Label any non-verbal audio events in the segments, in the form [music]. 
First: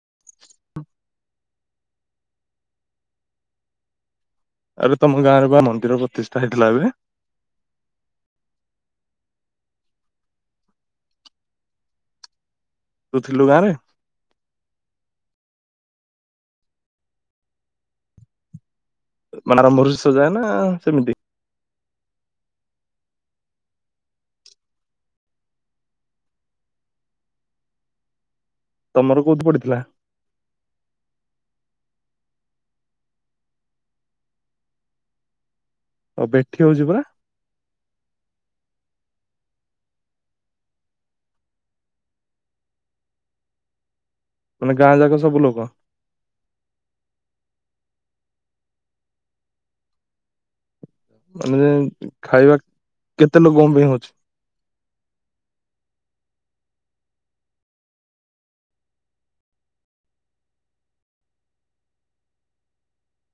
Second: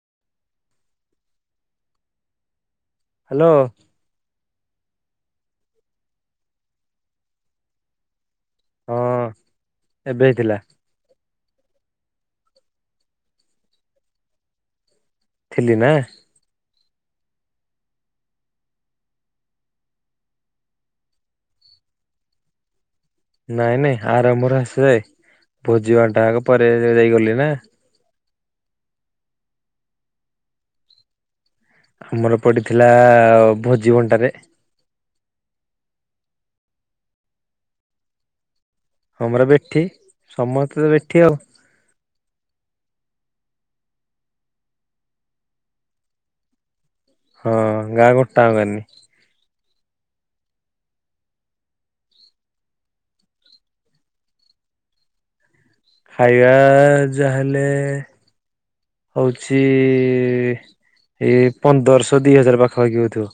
[unintelligible] Hello! ଆବେ ତମ ଗାଁରେ ବା ମନ୍ଦିର ପ୍ରତିଷ୍ଠା ହେଇଥିଲା ଏବେ। ହଁ, ଏବେ ହେଇଥିଲା। ତୁ ଥିଲୁ ଗାଁ ରେ? ଥିଲି ନା। ମାନେ ଆରମ୍ଭ ରୁ ଶେଷ ଯାଏ ନା ସେମିତି। ନାଇଁ ନାଇଁ ଆରମ୍ଭରୁ ଆସିଯାଏ ଭୋଜି ବଣ୍ଟାଟା ଆଗ ପରେ ଯାଇଗଲି ନା। ତମର କୋଉଠି ପଡିଥିଲା? ଆମର ପଡିଥିଲା ଭୋଜି ବଣ୍ଟାରେ। ଅବେ ଦେଖିବାକୁ ଯିବୁ ନା। ଆମର ବେଠି ସମସ୍ତେ ତ ବେଠି ଆଉ। ମାନେ ଗାଁ ଯାକ ସବୁ ଲୋକ? ହଁ ଗାଁ ଗୋଟା ଙ୍କ ଏଇନା। ମାନେ ଯେନ୍ତି ଖାଇବା କେତେ ଲୋକଙ୍କ ପାଇଁ ହଉଛି? ଖାଇବା ଯାହାଲେ ହଉଛି ଏଇ ପନ୍ଦରଶହ ଦି ହଜାର ପାଖାପାଖି ହଉଥିବ।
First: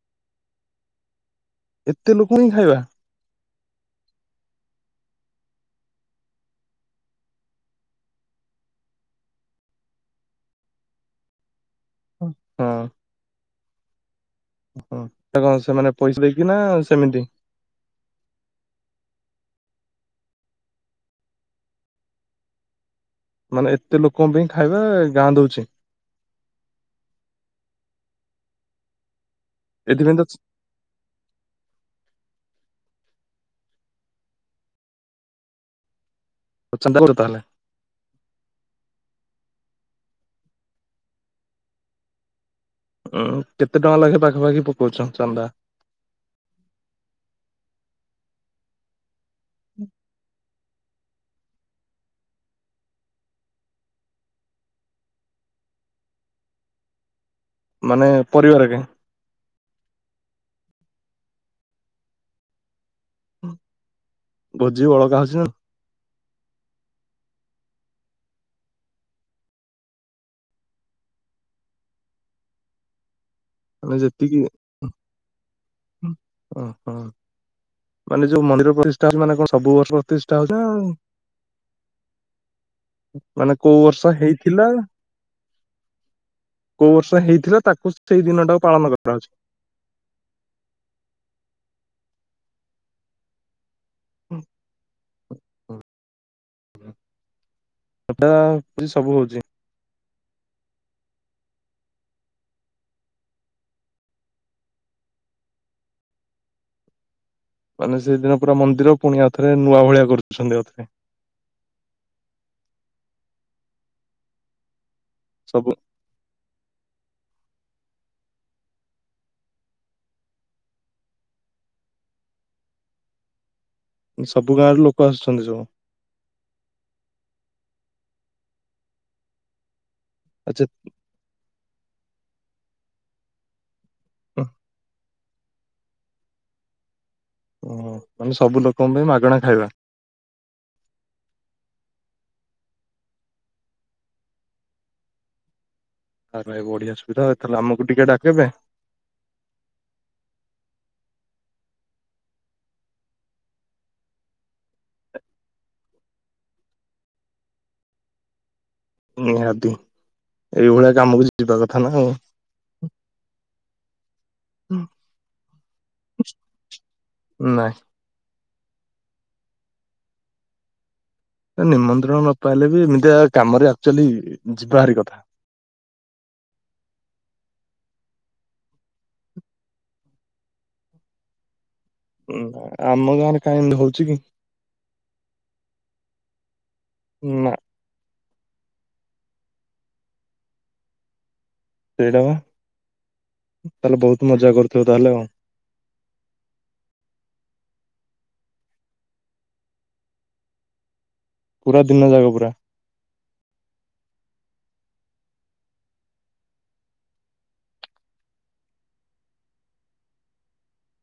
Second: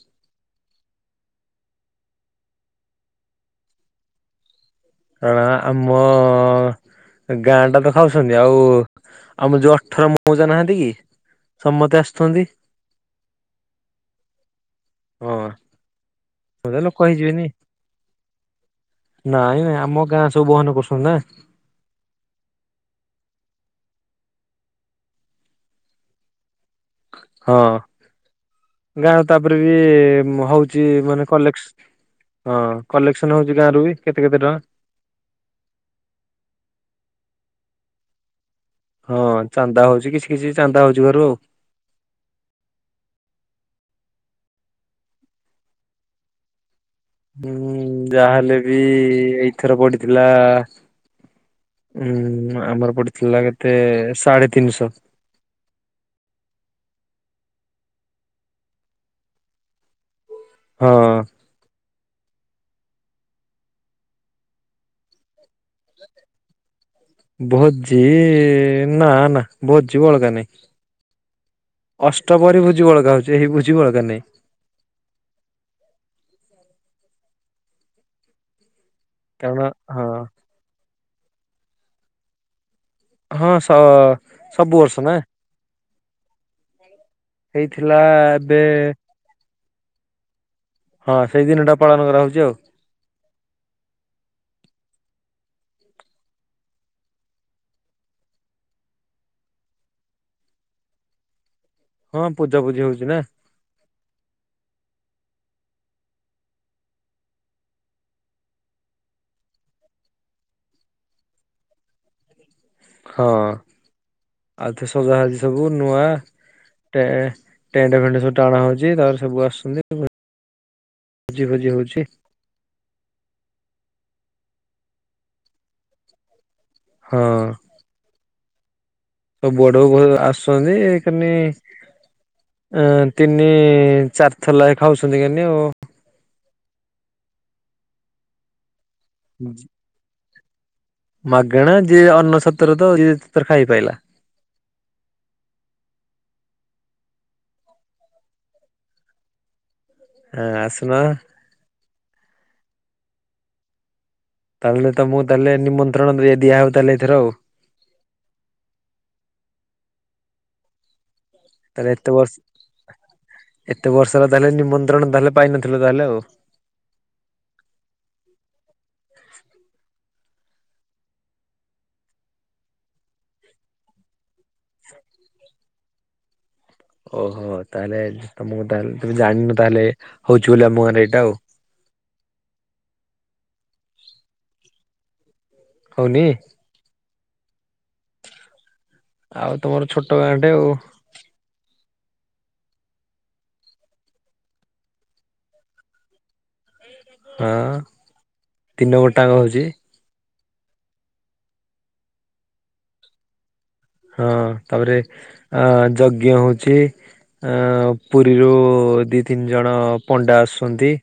ଏତେ ଲୋକ ଙ୍କୁ ଖାଇବା ଆ ଆମ ଗାଁ ଟା ତ ଖାଉଛନ୍ତି ଆଉ ଆମର ଯୋଉ ଅଠର ମଉଜା ନାହାନ୍ତି କି? ସମତେ ହଁ ଆସୁଛନ୍ତି। ହଁ ତା କଣ ସେମାନେ ପଇସା ଦେଇକି ନା ମତେ ଲୋକ ସେମିତି? ହେଇଯିବେନି ନାଇଁ ନାଇଁ ଆମ ଗାଁ ସବୁ ବହନ କରୁସଛନ୍ତି ନା। ମାନେ ଏତେ ଲୋକଙ୍କ ପାଇଁ ଖାଇବା ଗାଁ ଦଉଛି? ହଁ ଗାଁ ତାପରେ ବି ଏଥିପାଇଁ ତ ହଉଛି ମାନେ କଲେକ୍ସ ହଁ କଲେକ୍ସନ ହଉଛି ଗାଁ ରରୁ ବି କେତେ କେତେ ଟଙ୍କା। ଆଉ ଚାନ୍ଦା ତୋଳାହେଲା। ହଁ ଚାନ୍ଦା ହଉଛି କିଛି କିଛି ଚାନ୍ଦା ହଉଛି ଘରୁ ଆଉ। ଉଁ କେତେ ଟଙ୍କା ଲାଗେ ପାଖାପାଖି ପକଉଛ ଚାନ୍ଦା? ହୁଁ ଯାହାହେଲେ ବି ଏଇଥର ପଡିଥିଲା ଉୁଁ ଆମର ପଡିଥିଲା କେତେ ସାଢେ ତିନିଶହ। ମାନେ ପରିବାର ଏକା। ହଁ। ଭୋଜି ବଳକା ହଉଛି ନା। ଭୋଜି ନା ନା ଭୋଜି ବଳଗା ନାଇଁ। ଅଷ୍ଟ ପରି ଭୋଜି ବଳଗା ହଉଛି ଭୁଜି ଆମେ ଯେତିକି ଓ ହଁ ମାନେ ଯୋଉ ମନ୍ଦିର ଯାଇ ତା ମାନେ କଣ କାରଣ ସବୁ ବର୍ଷ ହଁ ପ୍ରତିଷ୍ଠା ହଉଛି ନା ନାହିଁ। ହଁ ମାନେ ସ କୋଉ ବର୍ଷ ହେଇଥିଲା? ସବୁ ବର୍ଷ ନା କୋଉ ବର୍ଷ ହେଇଥିଲା ତାକୁ ସେଇ ଦିନ ଟାକୁ ପାଳନ କରାହାଉଚଛି। ହଁ ସେଇ ଦିନଟା ପାଳନ କରାହଉଚି ଆଉ। ହଁ ହ ହୁଁ। ହେଠାରେ ଆଉ କିଛି ସବୁ ହଉଛି। ହଁ ପୂଜାପୁଜି ହଉଛି ନା? ମାନେ ସେଇଦିନ ପୁରା ମନ୍ଦିର ପୁଣିଆ ଥରେ ନୂଆ ଭଳିଆ କରୁଛନ୍ତି ଆଉଥରେ। ହଁ ଆଉଥରେ ସଯା ସବୁ ନୂଆ ଟେଣ୍ଡେ ଫେଣ୍ଟେ ସବୁ ଟାଣ ହଉଛି ତାପରେ ସବୁ ଆସୁଛନ୍ତି। ଭୋଜି ଫୋଜି ହଉଛି। ସବୁ ଗାଁ ରୁ ଲୋକ ଆସୁଛନ୍ତି ସବୁ? ହଁ। ସବୁ ଆଡୁ ଆଚ୍ଛା ଆସୁନ୍ତି ଏଖିନି ତିନି ଚାରିଥର ଲେଖା ଖାଉଛନ୍ତି କେନି ଆଉ। ଓହ ମାନେ ସବୁ ଲୋକଙ୍କ ପାଇଁ ମାଗଣା ଖାଇବା? ମାଗେଣା ଯିଏ ଅନ୍ନ ଛତ୍ରରତ ଯିଏଯେତେ ଥର ଖାଇ ପାଇଲା। ଆାରେ ଭାଇ ବଢିଆ ସୁବିଧା ତାହେ ଆମକୁି ଟିକେ ଡାକବେ? ଆଁ ଆସୁନ? ତାହେଲେ ତ ମୁଁ ତାହେଲେ ନିମନ୍ତ୍ରଣ ଦ ଦିଆ ହଉ ତାହେଲେ ଏଥର ଆଉ। ନିହାତି ଏଇଭଳିଆ କାମ କି ତାଲେ ଏତେ ବର୍ଷ ଏତେ ବର୍ଷର ତାହେଲେ ନିମନ୍ତ୍ରଣ ତାହେଲେ ପାଇନଥିଲ ତାହେଲେ ଆଉ। ନା। ଏ ନିମନ୍ତ୍ରଣ ନ ପାଇଲେ ବି ଏମିତିଆ କାମରେ ଆକ୍ଚୁଆଲି ଯିବା ହାରି କଥା। ଓହୋ ତାହେଲେ ତମକୁ ତାହେଲେ ତମେ ଜାଣିନ ତାହେଲେ ହଉଛି ବୋଲି ଆମ ଗାଁରେ ଏଇଟା ଆଉ। ଆମ ଗାଁରେ କାଇଁ ଏମିତି ହଉଛି କି? ହଉନି? ନା। ଆଉ ତମର ଛୋଟ ଗାଁ ଟେ ଆଉ। ସେଇଟା ବା ତାହେଲେ ବହୁତ ମଜା କରୁଥିବ ତାହେଲେ ଆଉ। ଆଁ ତିନ ନମ୍ବରଟା କ ହଉଛି? ପୁରା ଦିନ ଜାକ ପୁରା। ହଁ ତାପରେ ଅ ଯଜ୍ଞ ହଉଛି। ଆଁ ପୁରୀରୁ ଦି ତିନି ଜଣ ପଣ୍ଡା ଆସୁଛନ୍ତି।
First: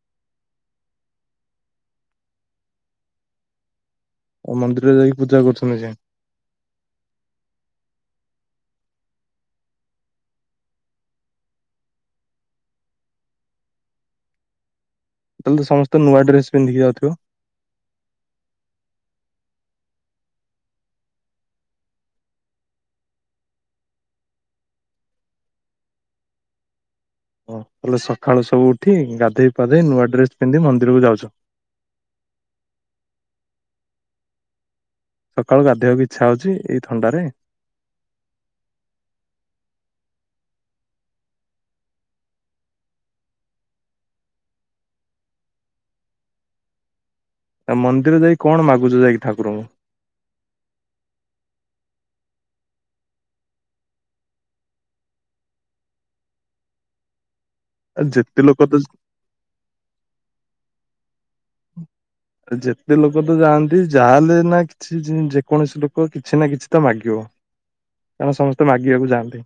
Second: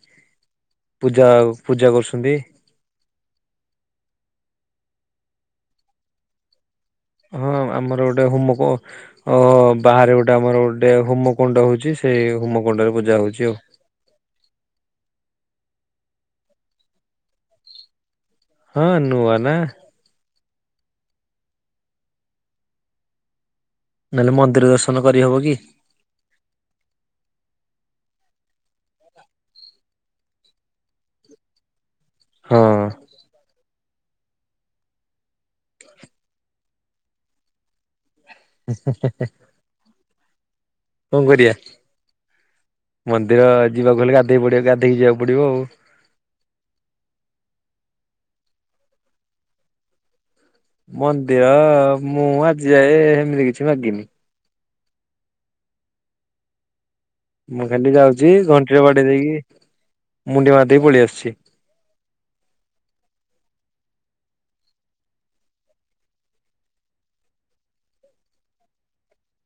ପୂଜା ଆଉ ପୂଜା କରୁଛନ୍ତି। ଓ ମନ୍ଦିରରେ ଯାଇକି ପୂଜା କରୁଛନ୍ତି ଅଇଁଛା। ହଁ ଆମର ଗୋଟେ ହୁମକ ଓ ବାହାରେ ଗୋଟେ ଆମର ଗୋଟେ ହୋମକୁଣ୍ଡ ହଉଛି ସେଇ ହୋମକୁଣ୍ଡ ରେ ପୂଜା ହଉଛି ଆଉ। ତାହେଲେ ସମସ୍ତେ ନୂଆଡ୍ରେସ ପିନ୍ଧିକି ଯାଉଥିବ? ହଁ ନୂଆ ନା। ନହେଲେ ମନ୍ଦିର ଦର୍ଶନ କରିହବ କି? ହ ତାହଲେ ସକାଳୁ ସବୁ ଉଠି ଗାଧୋଇ ପାଧେଇ ନୂଆ ଡ୍ରେସ୍ ପିନ୍ଧି ମନ୍ଦିରକୁ ଯାଉଛ। ହଁ। ସକାଳୁ ଗାଧୋଇବାକୁ ଇଛା ହଉଛି ଏଇ ଥଣ୍ଡାରେ? ହେଁ ହେଁ ହେଁ କଣ କରିଆ? ମନ୍ଦିର ଯିବାକୁ ହେଲେ ଗାଧୋଇ ପଡିବ ଗାଧେଇକି ଯିବାକୁ ପଡିବ ଆଉ। ଆ ମନ୍ଦିର ଯାଇ କଣ ମାଗୁଛ ଯାଇକି ଠାକୁରଙ୍କୁ? ମନ୍ଦିର ମୁଁ ଆଜି ଯାଏ ହେମିତି କିଛି ମାଗିନି। ମୁଁ ଖାଲି ଆ ଯାଉଛି ଯେତେ ଲୋକ ତ ଘଣ୍ଟିଟା ବାଡେଇ ଦେଇକି ମୁଣ୍ଡିଆ ମାରି ଦେଇକି ପଳେଇ ଆସୁଛି। ଯେତେ ଲୋକ ତ ଯାଆନ୍ତି ଯାହାହେଲେ ନା କିଛି ଯେକୌଣସି ଲୋକ କିଛି ନା କିଛି ତ ମାଗିବ କାରଣ ସମସ୍ତେ ମାଗିବାକୁ ଯାଆନ୍ତି।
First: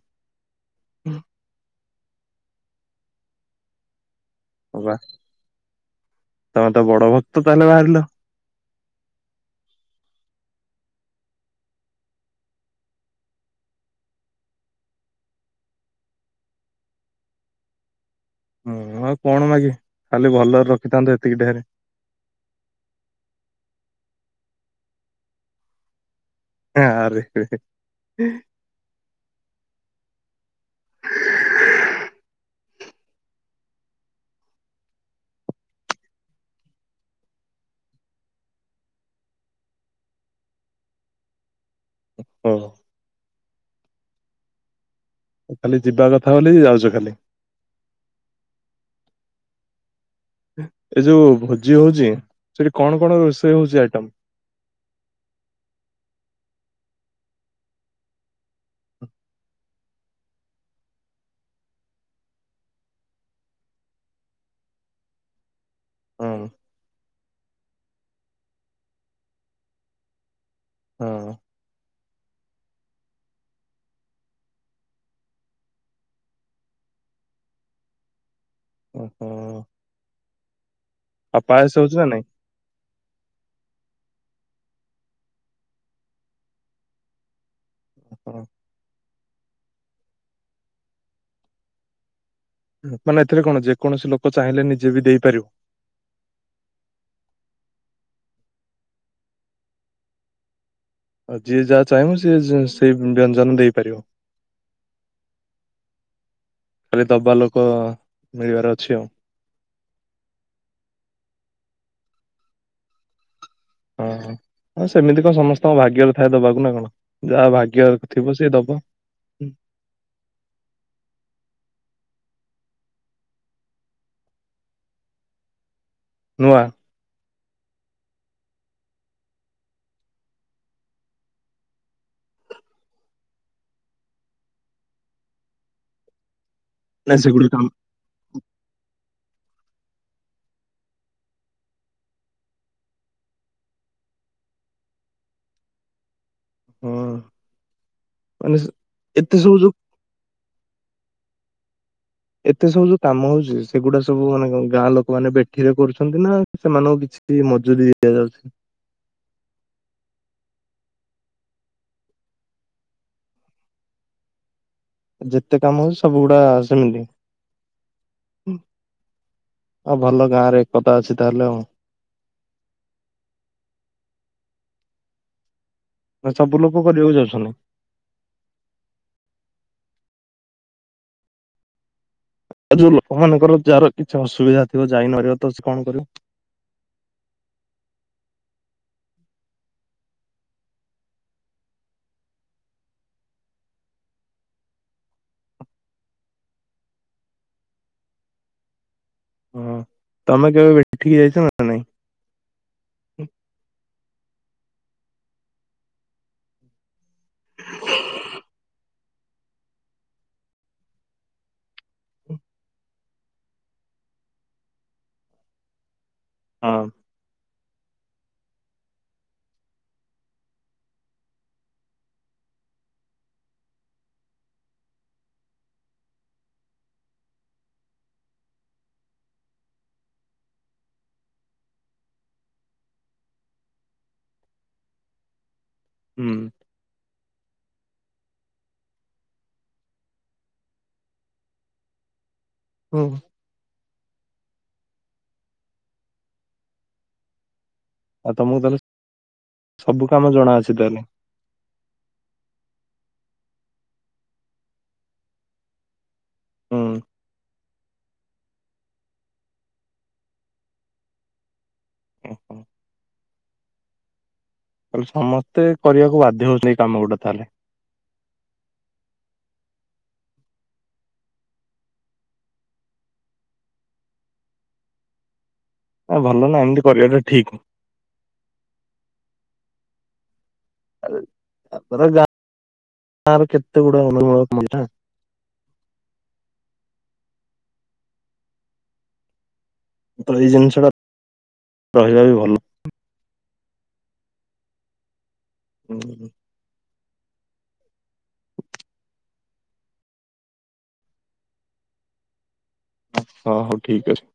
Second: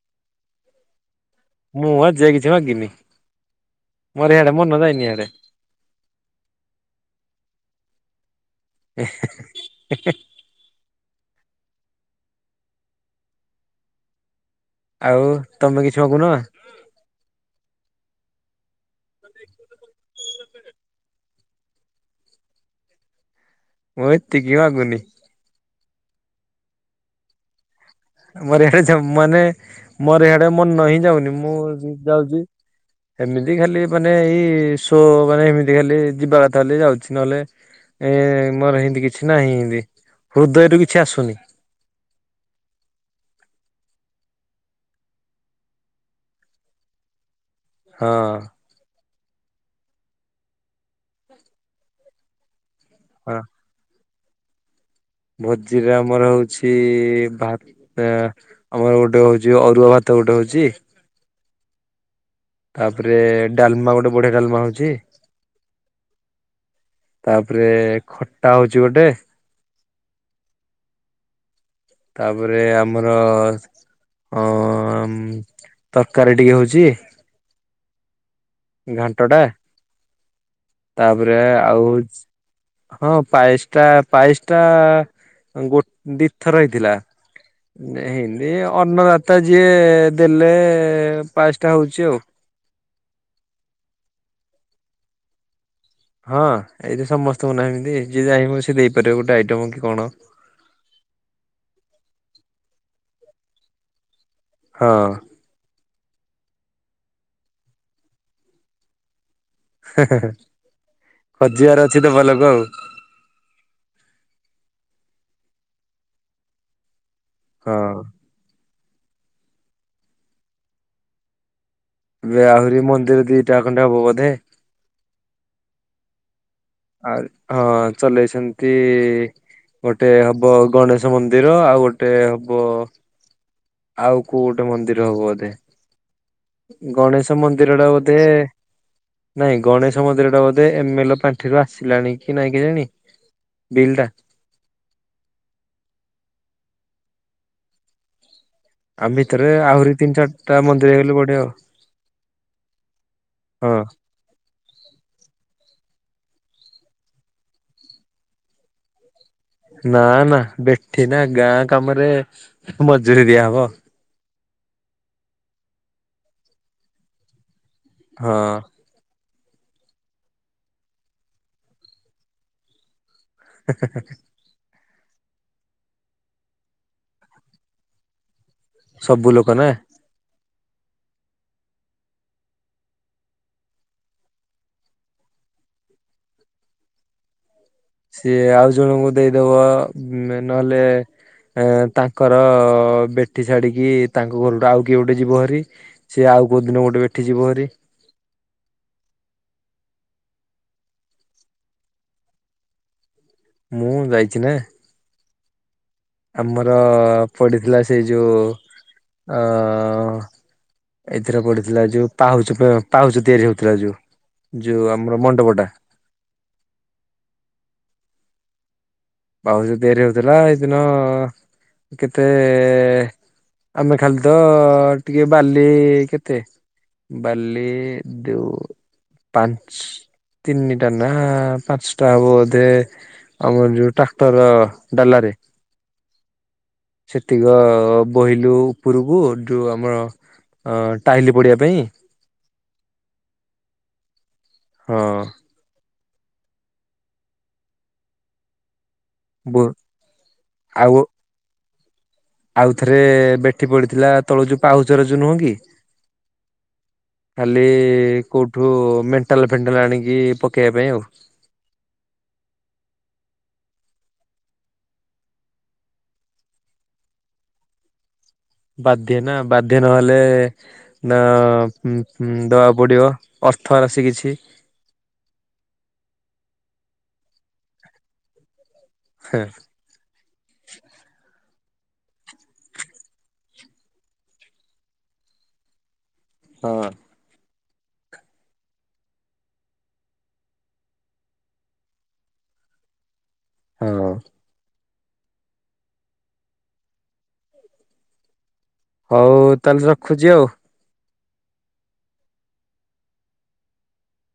ମୁଁ ଆଜି ଯାଏ କିଛି ମାଗିନି ମୋର ହିଆଡେ ହଁ ମନ ବା ଯାଇନି ଆଡେ। ତମେ ତ ବଡ ଭକ୍ତ ତାହେଲେ ବାହାରିଲ? ଏ ହେଁ ହେ ହେ। ଆଉ ତମେ କିଛି ମାଗୁନ? ମୁଁ ଆଉ କଣ ମାଗିବି, ଖାଲି ଭଲରେ ରଖିଥାନ୍ତୁ ଏତିକି ଢେରେ। ମୁଁ ଏତିକି ମାଗୁନି। ଆରେ ହେଁ ହେ। ମୋରି ଆଡେ ଯୋଉ ମାନେ ମୋରିଆଡେ ମୋର ହିିଁ ଯାଉନି। ମୁଁ ଯାଉଛି ଏମିତି ଖାଲି ମାନେ ଏଇ ଶୋ ମାନେ ଏମିତି ଖାଲି ଯିବା କଥା ହେଲେ ଯାଉଛି। ନହେଲେ ଏ ମୋର ସେମତି କିଛି ନାହିଁ ଏମତି ହୃଦୟରୁୁ କିଛି ଆସୁନି। ଓହ। ଖାଲି ଯିବା କଥା ବୋଲି ଯାଉଛ ଖାଲି। ହଁ। ଏ ଯୋଉ ଭୋଜି ହଉଛି ସେଠି କଣ କଣ ରୋଷେଇ ହଉଛି ଆଇଟମ? ଭୋଜିରେ ଆମର ହଉଛି ଭାତ ଆମର ଗୋଟେ ହଉଛି ଅରୁଆ ଭାତ ଗୋଟେ ହଉଛି। ତାପରେ ଡାଲମା ଗୋଟେ ବଢିଆ ଡାଲମା ହଉଛି। ହଁ। ତାପରେ ଖଟା ହଉଛି ଗୋଟେ। ହଁ ତାପରେ ଆମର ଅ ତରକାରୀ ଟିକେ ହଉଛି। ଘାଣ୍ଟ ଓହୋ ଟା ତାପରେ ପାୟସ ଆଉ ହଉଛି ନା ନାଇଁ ହଁ ପାଏଶ ଟା ପାଇଏଶ ଟା ଗୋ ଦୀଥର ହେଇଥିଲା। ହଁ ହେଇନି ଅନ୍ନଦାତା ଯିଏ ଦେଲେ ପାଶଟା ହଉଛି। ମାନେ ଏଥିରେ କଣ ଯେକୌଣସି ଲୋକ ଚାହିଁଲେ ନିଜେ ବି ଦେଇପାରିବ। ହଁ ଏଇଠି ସମସ୍ତଙ୍କୁ ନାଏମିତି ଯିଏ ଚାହିଁବ ସିଏ ଦେଇପାରିବ ଗୋଟେ ଆଇଟମ କି କଣ। ଆଉ ଯିଏ ଯାହା ଚାହିଁବ ସିଏ ସେଇ ବ୍ୟଞ୍ଜନ ଦେଇପାରିବ। ହଁ। ଖାଲି ଦବା ଲୋକ ମିଳିବାର ଅଛି। ହେ ହେ ହେ ଖୋଜିବାର ଅଛି ତ ଭଲୋକ ହଁ ହଁ ସେମିତି କଣ ସମସ୍ତଙ୍କ ଭାଗ୍ୟର ଥାଏ ଦେବାକୁ ନା କଣ ଯାହା ଭାଗ୍ୟ ହଁ। ଥିବ ସିଏ ଦବ। ଏବେ ଆହୁରି ମନ୍ଦିର ଦିଟା ଖଣ୍ଡେ ହବ ବୋଧେ। ନୂଆ? ଆ ହଁ ଚଲେଇଛନ୍ତି। ଗୋଟେ ହବ ଗଣେଶ ମନ୍ଦିର ଆଉ ଗୋଟେ ହବ ଆଉ କୋଉ ଗୋଟେ ମନ୍ଦିର ହବ ବୋଧେ। ନା ଗଣେଶ ସେଗୁଡିକ ମନ୍ଦିରଟା ବୋଧେ ନାଇଁ ଗଣେଶ ମନ୍ଦିର ଟା ବୋଧେ ଏମଏଲ ପାଣ୍ଠିରୁ ଆସିଲାଣି କି ନାଇଁ କେୟାଣୀ? ବିଲଟା ହଁ ମାନ ଆ ଭିତରେ ଆହୁରି ତିନି ଚାରିଟା ମନ୍ଦିର ହେଇଗଲେ ବଢିଆ ଆଉ। ଏତେ ସବୁ ଯୋଉ କାମ ହଉଛି ହଁ ସେଗୁଡା ସବୁ ମାନେ ଗାଁ ଲୋକମାନେ ବେଠିରେ କରୁଛନ୍ତି ନା ସେମାନଙ୍କୁ କିଛି ମଜୁରି ଦିଆଯାଉଛି? ନା ନା ବେଠି ନା ଗାଁ କାମରେ ମଜୁରି ଦିଆହବ। ଯେତେ କାମ ହଉଛି ସବୁଗୁଡା ସେମିତି? ହଁ। ହଉ ଭଲ ଗାଁ ରେ ଏକତା ଅଛି ତାହେଲେ ହଁ। ହ ହେ ହେ ନା ସବୁ ଲୋକ କରିବାକୁ ଯାଉଛନ୍ତି? ସବୁ ଲୋକ ନା। ଆଉ ଯୋଉ ଲୋକମାନଙ୍କର ଯାହାର କିଛି ଅସୁବିଧା ଥିବ ଯାଇନାରିବ ତ କଣ କରିବ? ସିଏ ଆଉ ଜଣଙ୍କୁ ଦେଇଦବ ନହେଲେ ଏ ତାଙ୍କର ବେଠି ଛାଡିକି ତାଙ୍କ ଘରଠୁ ଆଉ କିଏ ଗୋଟେ ଯିବ ହାରି। ସିଏ ଆଉ କୋଉଦିନ ଗୋଟେ ବେଠି ଯିବ ହେରି। ହଁ ତମେ କେବେ ବେଠିକି ଯାଇଛ ନା ନାଇଁ? ମୁଁ ଯାଇଛି ନା। ଆମର ପଡିଥିଲା ସେଇ ଯୋଉ ଅ ଏଥିରେ ପଡିଥିଲା ଯୋଉ ପାହୁଚ ପାହୁଚ ତିଆରି ହଉଥିଲା ଯୋଉ। ଯୋଉ ଆମର ମଣ୍ଡପଟା। ହଁ। ପାହୁଚ ତିଆରି ହଉଥିଲା ଏଇଦିନ କେତେ ଆମେ ଖାଲି ତ ଟିକେ ବାଲି କେତେ। ବାଲିଦଉ ପାଞ୍ଚ ତିନିଟା ନା ପାଞ୍ଚଟା ହବ ବୋଧେ ଆମର ଯଉ ଟ୍ରାକକ୍ଟର ଡାଲାରେ। ହୁଁ ସେତିକ ବୋହିଲୁ ଉପରକୁ ଯଉ ଆମର ଟାହିିଲ ପଡିବା ପାଇଁ। ହୁଁ। ହଁ। ଆଉ ତମକୁ ତାହେଲେ ବୋ ସବୁ କାମ ଜଣାଅଛି ତାହେଲେ। ଆଉ ଥରେ ବେଠି ପଡିଥିଲା ତଳୁ ଯୋଉ ପାହୁଚର ଯୋଉ ନୁହଁ କି? ହୁଁ। ଖାଲି କୋଉଠୁ ମେଣ୍ଟାଲ ଫେଣ୍ଟାଲ ଆଣିକି ପକେଇବା ପାଇଁ ଆଉ। ଓ ହୋ। କହଲେ ସମସ୍ତେ କରିବାକୁ ବାଧ୍ୟ ହଉଛନ୍ତି ଏଇ କାମ ଗୁଡା ତାହେଲେ। ବାଧ୍ୟ ନା। ବାଧ୍ୟ ନହେଲେ ନା ଉଁ ଉଁ ଦେବାକୁ ପଡ଼ିବ ଅର୍ଥ ରାଶି କିିଛି। ଆ ଭଲ ନା ଏମିତି କରିବାଟା ଠିକ। ହେଁ। [unintelligible] ହଁ। ତ ଏଇ ଜିନିଷ ଟା ରହିବା ବି ଭଲ। ହଁ। ହୁଁ। ହଉ ତାହେଲେ ରଖୁଛି ଆଉ। ହ ହଉ ଠିକ ଅଛି।